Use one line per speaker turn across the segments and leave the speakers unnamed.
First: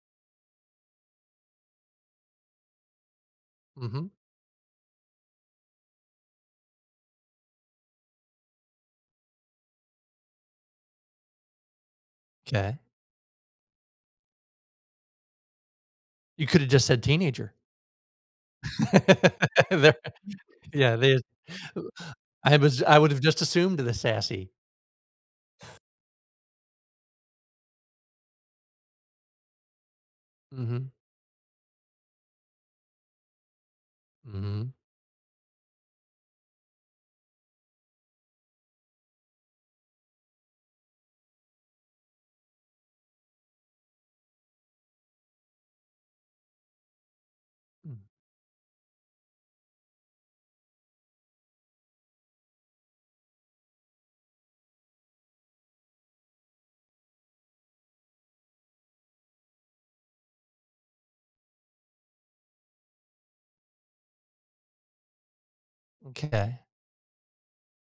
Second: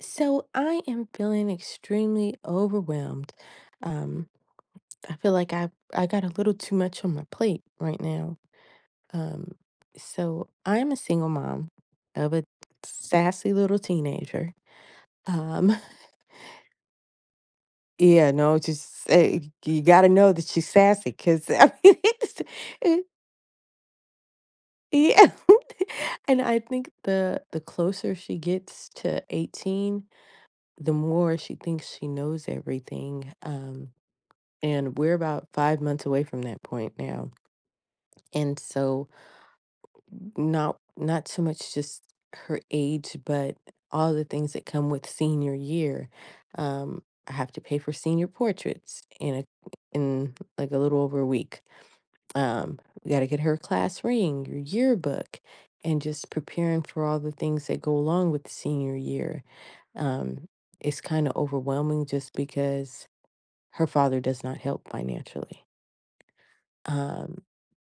So I am feeling extremely overwhelmed.
Hmm.
Um, I feel like I got a little too much on my plate right now. Um, so I'm a single mom of a
Okay.
sassy little teenager. Um,
You coulda just said teenager.
yeah, no, just you
There
got to know that she's
Yeah,
sassy
they.
because I mean, it's,
I
it-
would have just assumed the sassy.
yeah. And I think the closer she gets to 18,
Mhm.
the more she thinks she knows everything.
Mhm.
And we're about 5 months away from that point now. And so, not so much just her age, but all the things that come with senior year. Um, I have to pay for senior portraits in a in like a little over a week. Um, we got to get her a class ring, your yearbook, and just preparing for all the things that go along with senior year. Um, it's kind of overwhelming just because her father does not help financially.
Okay.
Um,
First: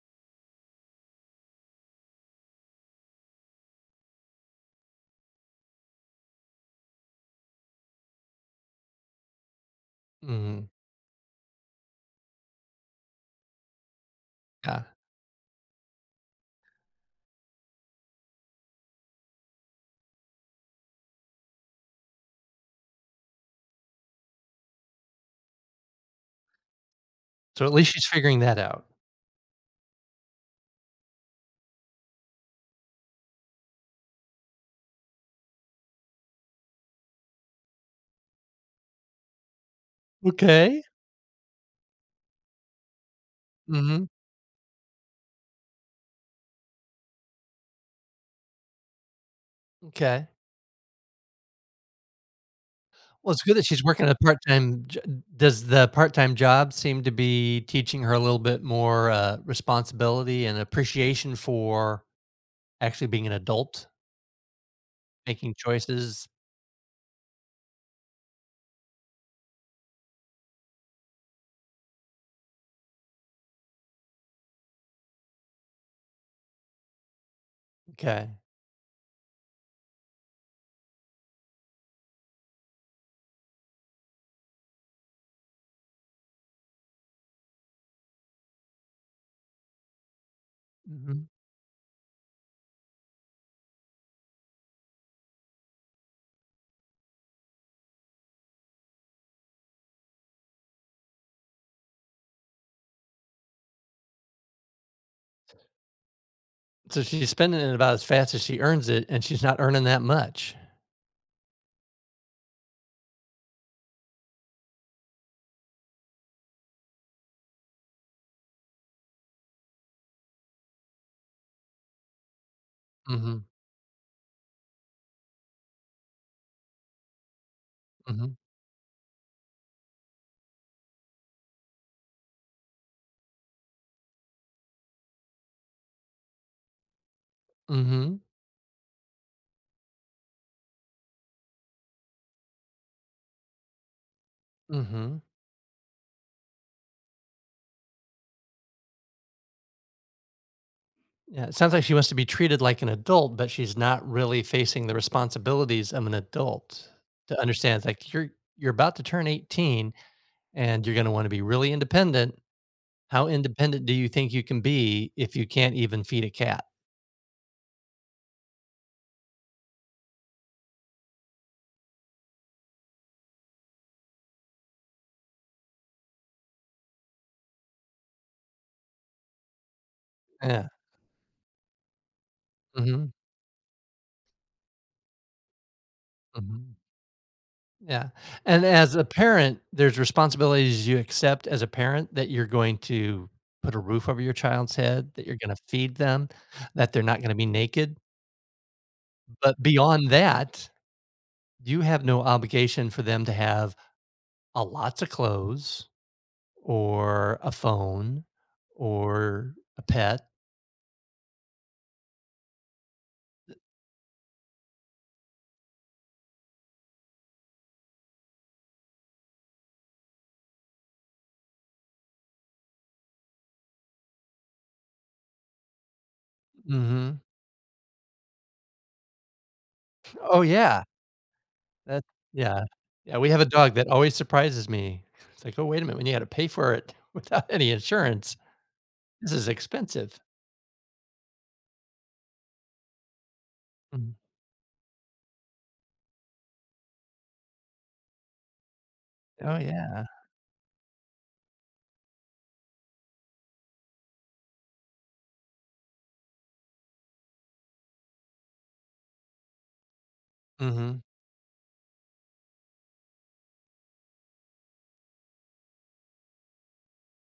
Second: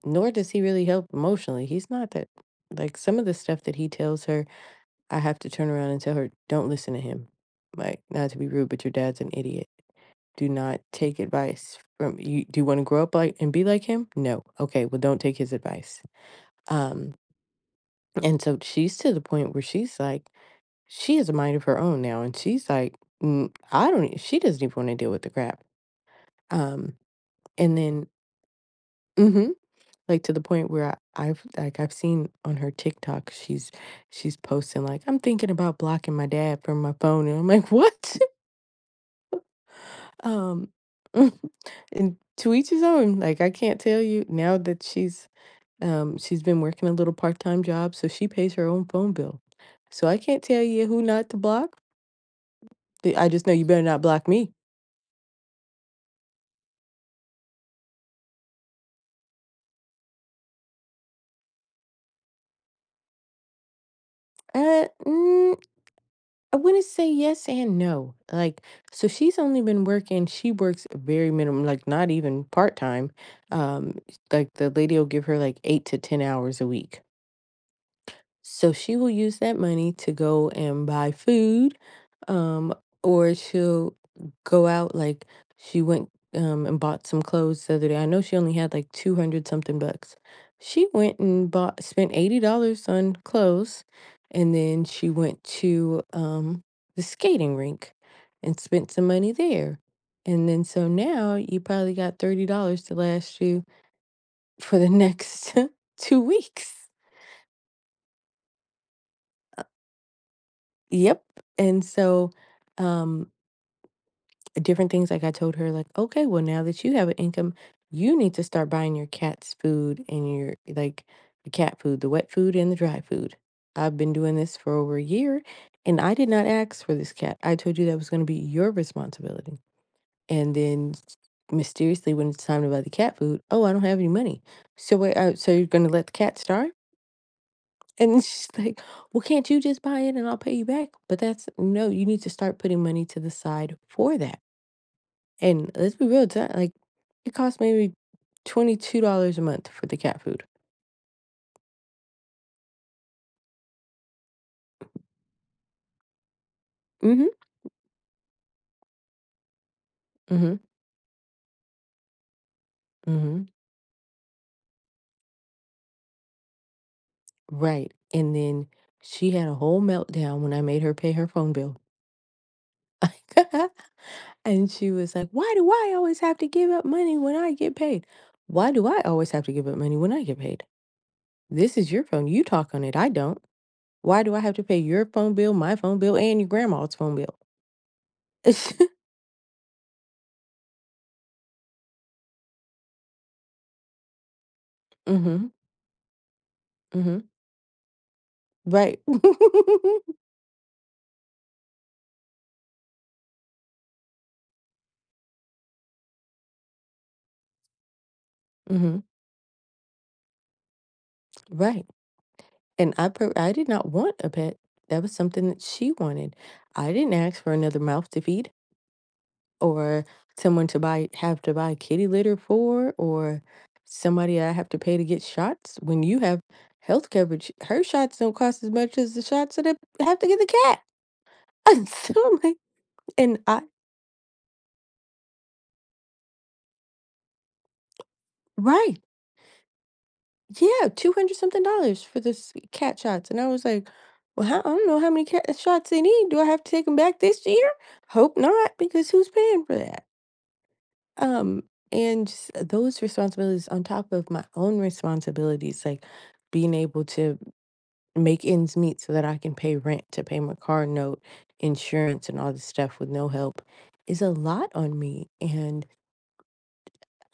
Nor does he really help emotionally. He's not that like some of the stuff that he tells her, I have to turn around and tell her, don't listen to him. Like, not to be rude, but your dad's an idiot. Do
Mhm.
not take advice from you. Do you want to grow up like and be like him? No.
Yeah.
Okay, well, don't take his advice. Um, and so she's to the point where she's like, she has a mind of her own now, and she's like, "Mm, I don't." She doesn't even want to deal with the crap. Um,
So, at
and
least she's
then,
figuring that out.
mhm, like, to the point where I've like, I've seen on her TikTok, she's posting, like, "I'm thinking about blocking my dad from my phone," and I'm like, "What?" Um,
Okay.
and to each his own, like, I can't tell
Mhm.
you now that she's been working a little part-time job, so she pays her own phone bill. So I
Okay.
can't tell you who not to block. The I
Well, it's
just know
good that
you better
she's
not
working a
block me.
part-time does the part-time job seem to be teaching her a little bit more, responsibility and appreciation for actually being an adult,
Uh, mm
making choices?
I wouldn't say yes and no. Like, so she's only been working, she works very minimum, like not even part time. Um, like the lady will give her like eight to 10 hours a week.
Okay.
So she will use that money to go and buy food, um, or she'll go out like she went and bought some clothes the other day. I know she only had like 200 something bucks. She went
Mhm.
and bought, spent $80 on clothes, and then she went to the skating rink and spent some money there. And then so now you probably got $30 to last you for the next 2 weeks.
So she's spending it about as fast as she earns it, and she's not earning that much.
Yep. And so, um, different things like I told her, like, okay, well, now that you have an income, you need to start buying your cat's food and your like the cat food, the wet food and the dry food.
Mhm.
I've been doing this for over a year and I did not ask for this cat. I told you that was going to be
Mhm.
your responsibility. And then s- Mysteriously, when it's time to buy the cat food, oh, I don't have any money. So, wait, so you're going to let the cat starve?
Mhm.
And she's like, "Well, can't you just buy it and I'll pay you back?" But that's no, you need to start putting money to the side for that.
Mhm.
And let's be real, it's not like it costs maybe $22 a month for the cat food.
Yeah, it sounds like she wants to be treated like an adult, but she's not really facing the responsibilities of an adult
Mhm.
to understand. It's like you're about to turn 18
Mhm.
and you're gonna wanna be really independent. How
Mhm.
independent do you think you can be if you can't even feed a cat?
Right. And then she had a whole meltdown when I made her pay her phone bill. And she was like, "Why do I always have to give up money when I get paid? Why do I always have to give up money when I get paid?
Yeah.
This is your phone. You talk on it. I
Mhm.
don't." Why do I have to pay your phone bill, my phone bill, and your
Mhm.
grandma's phone bill?
Yeah,
Mm,
and as a parent, there's responsibilities you accept as a parent that you're going to put a roof over your child's head, that
mhm.
you're
Mm.
gonna feed them, that they're
Mhm.
not gonna be naked,
Right.
but
Mm,
beyond that, you have no obligation for them to have a lots of clothes or a phone
mhm.
or a pet.
Right. And I did not want a pet. That was something that she wanted. I didn't ask for another mouth to feed or someone to buy have to buy kitty litter for or somebody I have to pay to get shots when you have health
Mhm.
coverage. Her shots don't cost as much as the shots that I have to get
Oh,
the cat.
yeah. That
So I'm like,
Yeah. Yeah, we
and
have a
I
dog that always surprises me. It's like, "Oh, wait a minute, when you had to pay for it without any insurance,
right.
this is expensive."
Yeah, 200 something dollars for this cat shots, and I was like,
Mhm.
"Well, how I don't know how many cat shots they need. Do I have to take them back this year? Hope not, because who's
Oh,
paying for that?"
yeah.
Um, and just those responsibilities on top of my own responsibilities, like being able to make ends meet so that I can pay rent, to pay my car
Mhm.
note, insurance, and all this stuff with no help is a lot on me, and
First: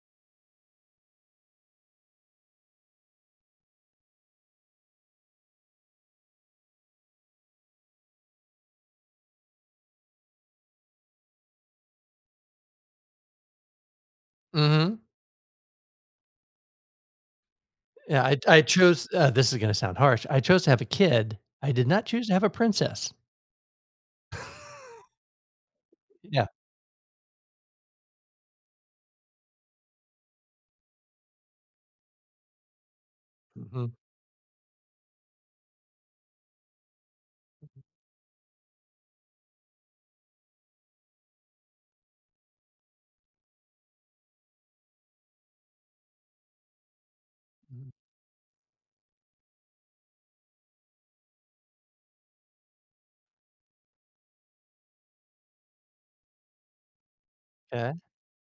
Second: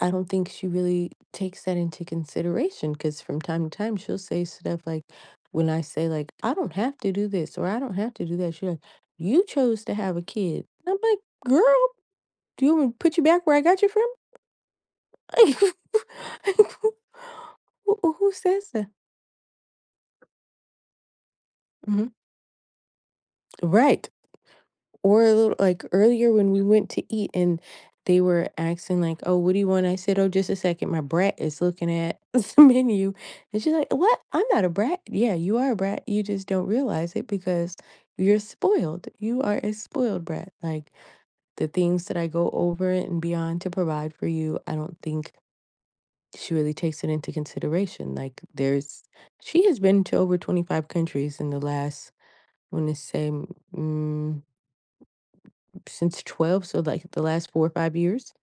I don't think she really takes that into consideration because from time to time she'll say stuff like, when I say like, I don't have to do this or I don't have to do that, she's like, you chose to have a kid. And I'm like, girl, do you want me to put you back where I got you from?
Mhm.
Like,
Yeah,
who
I
says that?
chose, this is gonna sound harsh. I chose to have a kid. I did not
Mhm.
choose to have a princess.
Right. Or a little like earlier
Yeah.
when we went to eat and they were asking like, "Oh, what do you want?" I said, "Oh, just a second. My brat is looking at the menu." And she's like,
Mhm.
"What? I'm not a brat." Yeah, you are a brat. You just don't realize it because you're spoiled. You are a spoiled brat. Like the things that I go over and beyond to provide for you, I don't think she really takes it into
Mhm.
consideration. Like there's she has been to over 25 countries in the last I want to say mm, since 12, so like the last four or
'Kay.
five years,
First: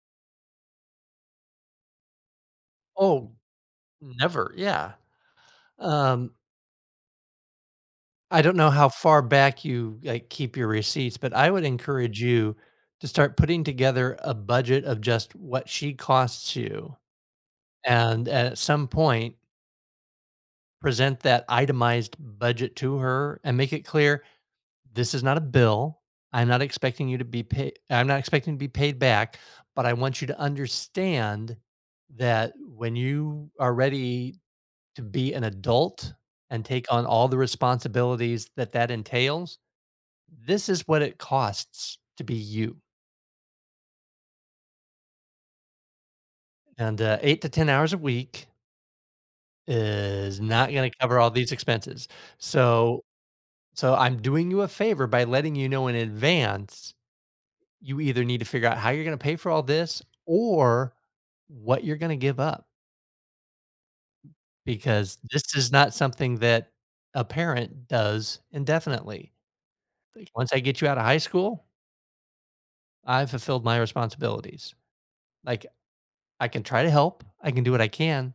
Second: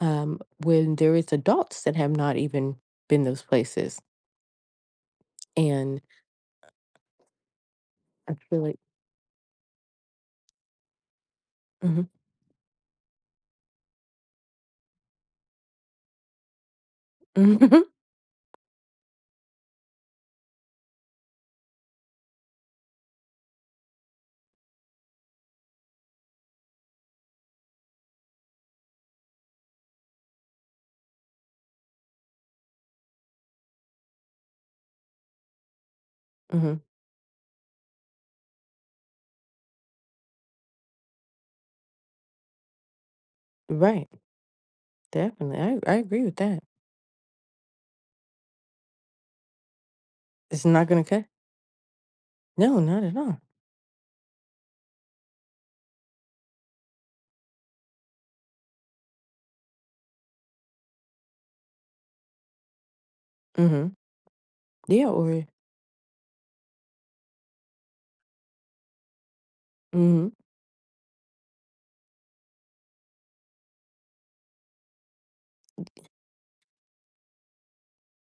um, when there is adults that have not even been
Oh,
those places.
never, yeah.
And
Um,
I
I don't
feel
know
like,
how far back you, like, keep your receipts, but I would
mhm,
encourage you to start putting together a budget of just what she costs you,
mhm,
and at some point, present that itemized budget to her and make it clear this is not a bill. I'm not expecting you to be paid. I'm not expecting to be paid back, but I want you to understand that when you are ready to be an adult and
mhm.
take on all the responsibilities that that entails, this is what it costs to be you.
Right, definitely. I agree with that.
And 8 to 10 hours a week is
It's
not
not
going to
going to
cover
cut.
all these expenses.
No, not
So,
at all.
so, I'm doing you a favor by letting you know in advance you either need to figure out how you're going to pay for all this or what you're going to give up
Hmm. Yeah,
because
or,
this is not something that a parent does indefinitely.
hmm,
Like, once I get you out of high school, I've fulfilled my responsibilities. Like I can try to help, I can do what I can,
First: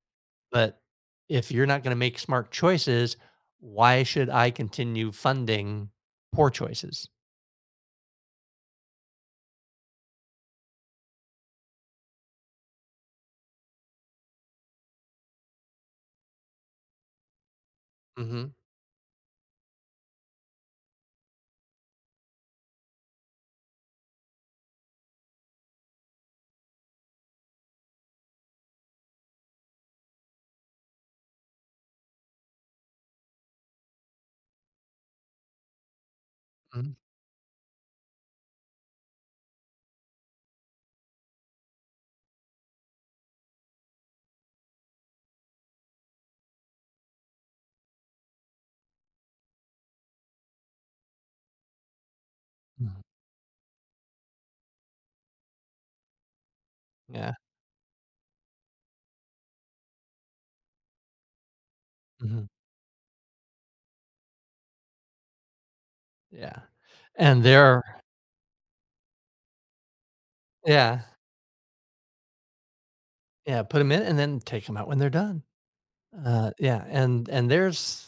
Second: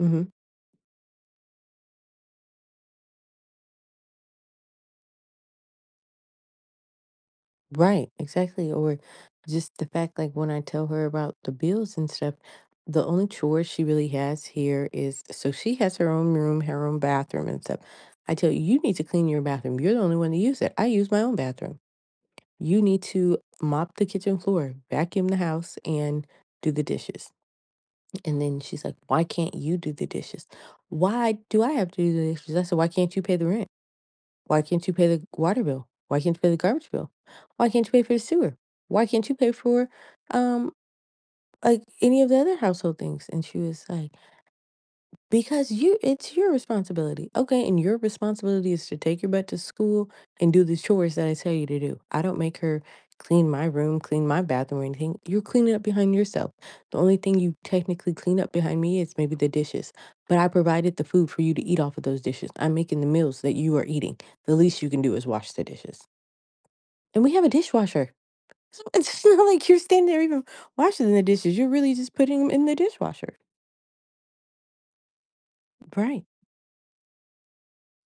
hmm,
but if you're not going to make smart choices, why should I continue funding poor choices?
right, exactly. Or just the fact, like when I tell her about the bills and stuff, the only chores she really has here is so she has her own room, her own bathroom and stuff. I tell
Mhm.
you, you need to clean your bathroom. You're the only one to use it. I use my own bathroom. You need to mop the kitchen floor, vacuum the house, and do the dishes. And then she's like, why can't you do the dishes? Why do I have to do the dishes? I said, why can't you pay the rent? Why can't you pay the water bill? Why can't you pay the garbage
Mhm.
bill? Why can't you pay for the sewer? Why can't you pay for um like any of the other household things? And she was like, because you it's your responsibility, okay, and your responsibility is to take your butt to school and do the chores that I tell you to do. I don't make her
Mhm.
clean my room, clean my bathroom or anything. You're cleaning up behind yourself. The only
Yeah.
thing you technically clean up behind me is maybe the dishes, but I provided the food for you to eat off of those
Mhm.
dishes. I'm making the meals that you are eating. The least you can do is wash the dishes.
Yeah,
And we
and
have a
they're
dishwasher. So it's not like you're standing there even
yeah,
washing the dishes. You're really just putting them in the dishwasher.
yeah, put them in and then take them out when they're done.
Right.
Yeah, and there's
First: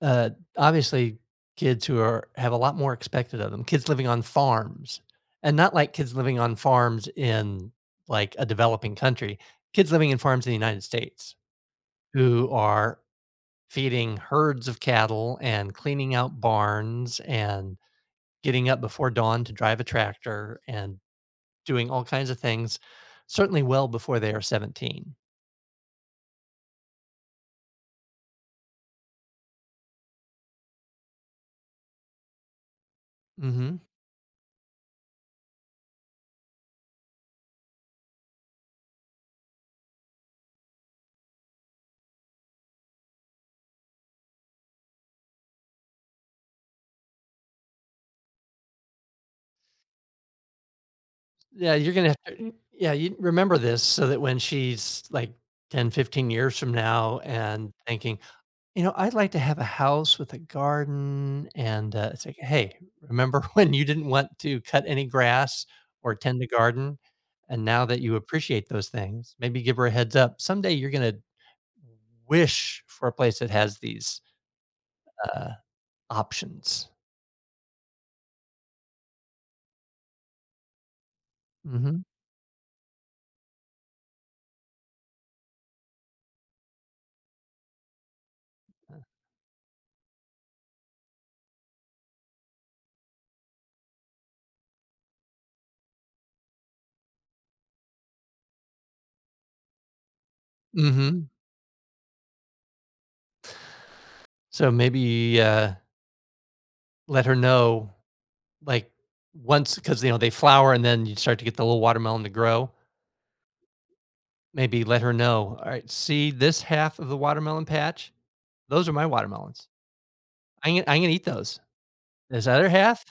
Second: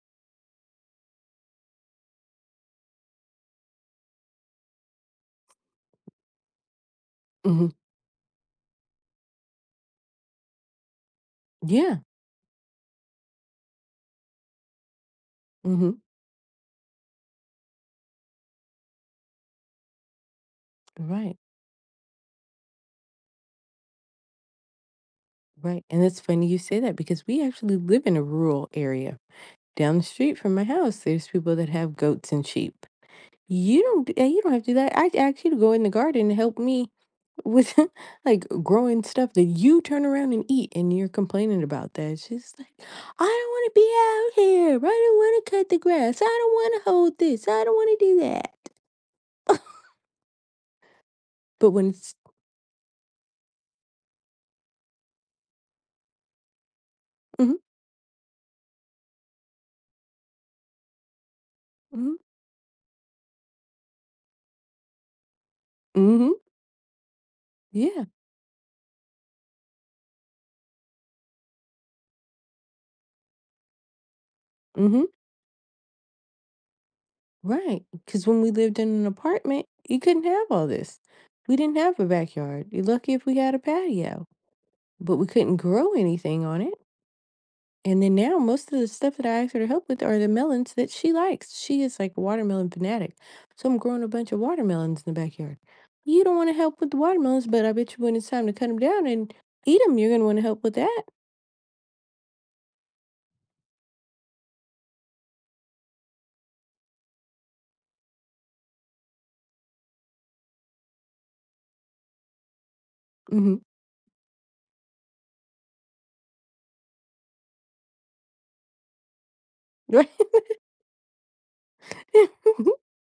Uh, obviously, kids who are have a lot more expected of them, kids living on farms, and not like kids living on farms
Hmm.
in like a developing country, kids living in farms in the United States
Yeah.
who are feeding herds of cattle and
Hmm.
cleaning out barns and getting up before dawn to drive a tractor and
Right.
doing all kinds of things, certainly well before they are 17.
Right, and it's funny you say that because we actually live in a rural area. Down the street from my house, there's people that have goats and sheep.
Mhm.
You don't have to do that. I ask you to go in the garden and help me with like growing stuff that you turn around and eat and you're complaining about that. She's like, I don't want to be out here. I don't want to cut the grass. I don't want to hold this. I don't want to do that. But
Yeah,
when
you're gonna
it's
have to yeah, you remember this so that when she's like 10, 15 years from now
mm-hmm,
and thinking, you know, I'd like to have a house with a garden and
mm-hmm,
it's like, hey, remember when you didn't want to cut any grass or
mm-hmm,
tend a garden? And now that
yeah.
you appreciate those things, maybe give her a heads up. Someday you're gonna wish for a place that has these
Mm-hmm.
uh, options.
Right, because when we lived in an apartment, you couldn't have all this. We didn't have
Hmm.
a backyard. You're lucky if we had a patio, but we couldn't grow anything on it. And then now most of the stuff that I ask her to help with are the melons that she likes. She is like a watermelon fanatic. So I'm growing a bunch of watermelons in the backyard. You don't want to help with the watermelons, but I bet you when it's time to cut them down and eat them, you're going to want to help with that.
Hmm. So maybe, let her know. Like, once, because you know, they flower and then you start to get the little watermelon to grow,
Hmm.
maybe let her know, "All right, see this half of the watermelon patch? Those are my watermelons.
Right.
I'm gonna eat those. This other half,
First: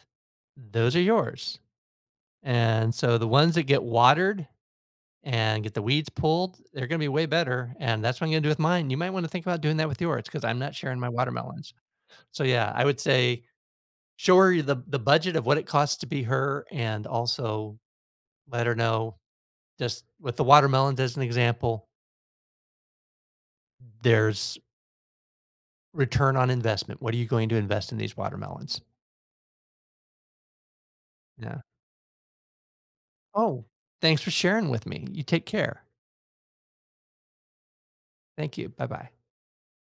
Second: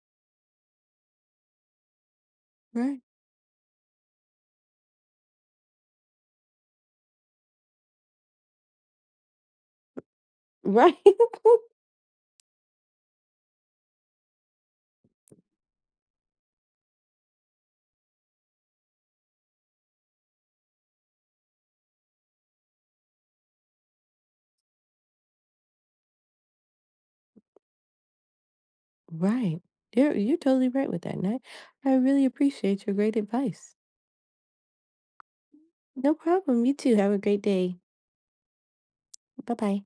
those are yours." And
Right.
so the ones that get watered and get the weeds pulled, they're gonna be way better, and that's what I'm gonna do with mine. You might wanna think about doing that with yours, because 'cause I'm not
Right.
sharing my watermelons. So, yeah, I would say show her the budget of what it costs to be her and also let her know, just with the watermelons as an example, there's return on investment. What are you going to invest in these watermelons?
Right. You're totally right with that, and
Yeah.
I really appreciate your great
Oh,
advice.
thanks for sharing with me. You take care.
No problem. You too. Have a great day.
Thank you. Bye bye.
Bye bye.